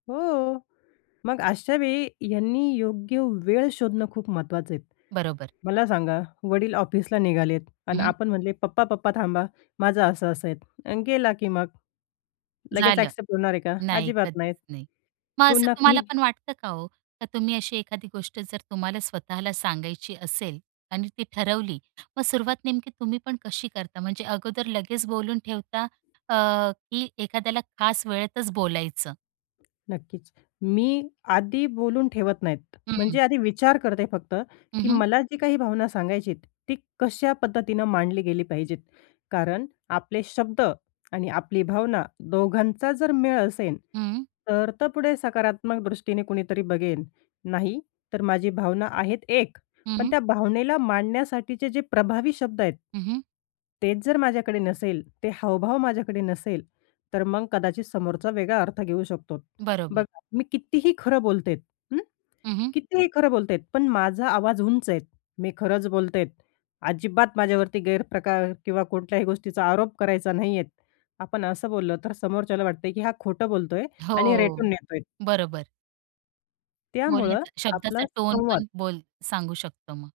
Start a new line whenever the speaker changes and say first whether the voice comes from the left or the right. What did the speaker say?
left: हो. मग अशा वेळी यांनी योग्य वेळ शोधणं खूप महत्त्वाचं आहे.
right: बरोबर.
left: मला सांगा, वडील ऑफिसला निघालेत
right: हं,
left: आणि
right: हं.
left: आपण म्हटले, "पप्पा, पप्पा थांबा, माझं असं असं आहे" आणि गेला की मग. लगेच
right: झालं.
left: ॲक्सेप्ट होणार आहे का?
right: नाही,
left: अजिबात
right: कधीच
left: नाही.
right: नाही. मग असं
left: पुन्हा
right: तुम्हाला
left: कुणी
right: पण वाटतं का हो? का तुम्ही अशी एखादी गोष्ट जर तुम्हाला स्वतःला सांगायची असेल आणि ती ठरवली मग सुरुवात नेमकी तुम्ही पण कशी करता? म्हणजे अगोदर लगेच बोलून ठेवता अ, की एखाद्याला खास वेळेतच बोलायचं?
left: नक्कीच. मी आधी बोलून ठेवत नाही. म्हणजे
right: हं.
left: आधी विचार करते फक्त
right: हं,
left: की
right: हं.
left: मला जी काही भावना सांगायचीय, ती कशा पद्धतीनं मांडली गेली पाहिजेत. कारण आपले शब्द आणि आपली भावना दोघांचा जर मेळ असेन,
right: हं.
left: तर त पुढे सकारात्मक दृष्टीने कुणीतरी बघेन. नाहीतर माझी भावना आहे एक,
right: हं,
left: पण
right: हं.
left: त्या भावनेला मांडण्यासाठीचे जे प्रभावी शब्द आहेत.
right: हं, हं.
left: तेच जर माझ्याकडे नसेल, ते हावभाव माझ्याकडे नसेल, तर मग कदाचित समोरचा वेगळा अर्थ घेऊ शकतो. बघ,
right: बरोबर.
left: मी कितीही खरं बोलते, हं,
right: हं, हं.
left: कितीही खरं बोलते, पण माझा आवाज उंच आहे. मी खरंच बोलते आहे, अजिबात माझ्यावरती गैरप्रकार किंवा कोणत्याही गोष्टीचा आरोप करायचा नाही आहे. आपण असं बोललं, तर समोरच्याला वाटते की हा खोटं बोलतो आहे आणि
right: हो.
left: रेटून नेतो आहे.
right: बरोबर.
left: त्यामुळं
right: बोलण्याचा शब्दाचा
left: आपला संवाद
right: टोनपण बोल सांगू शकतो मग.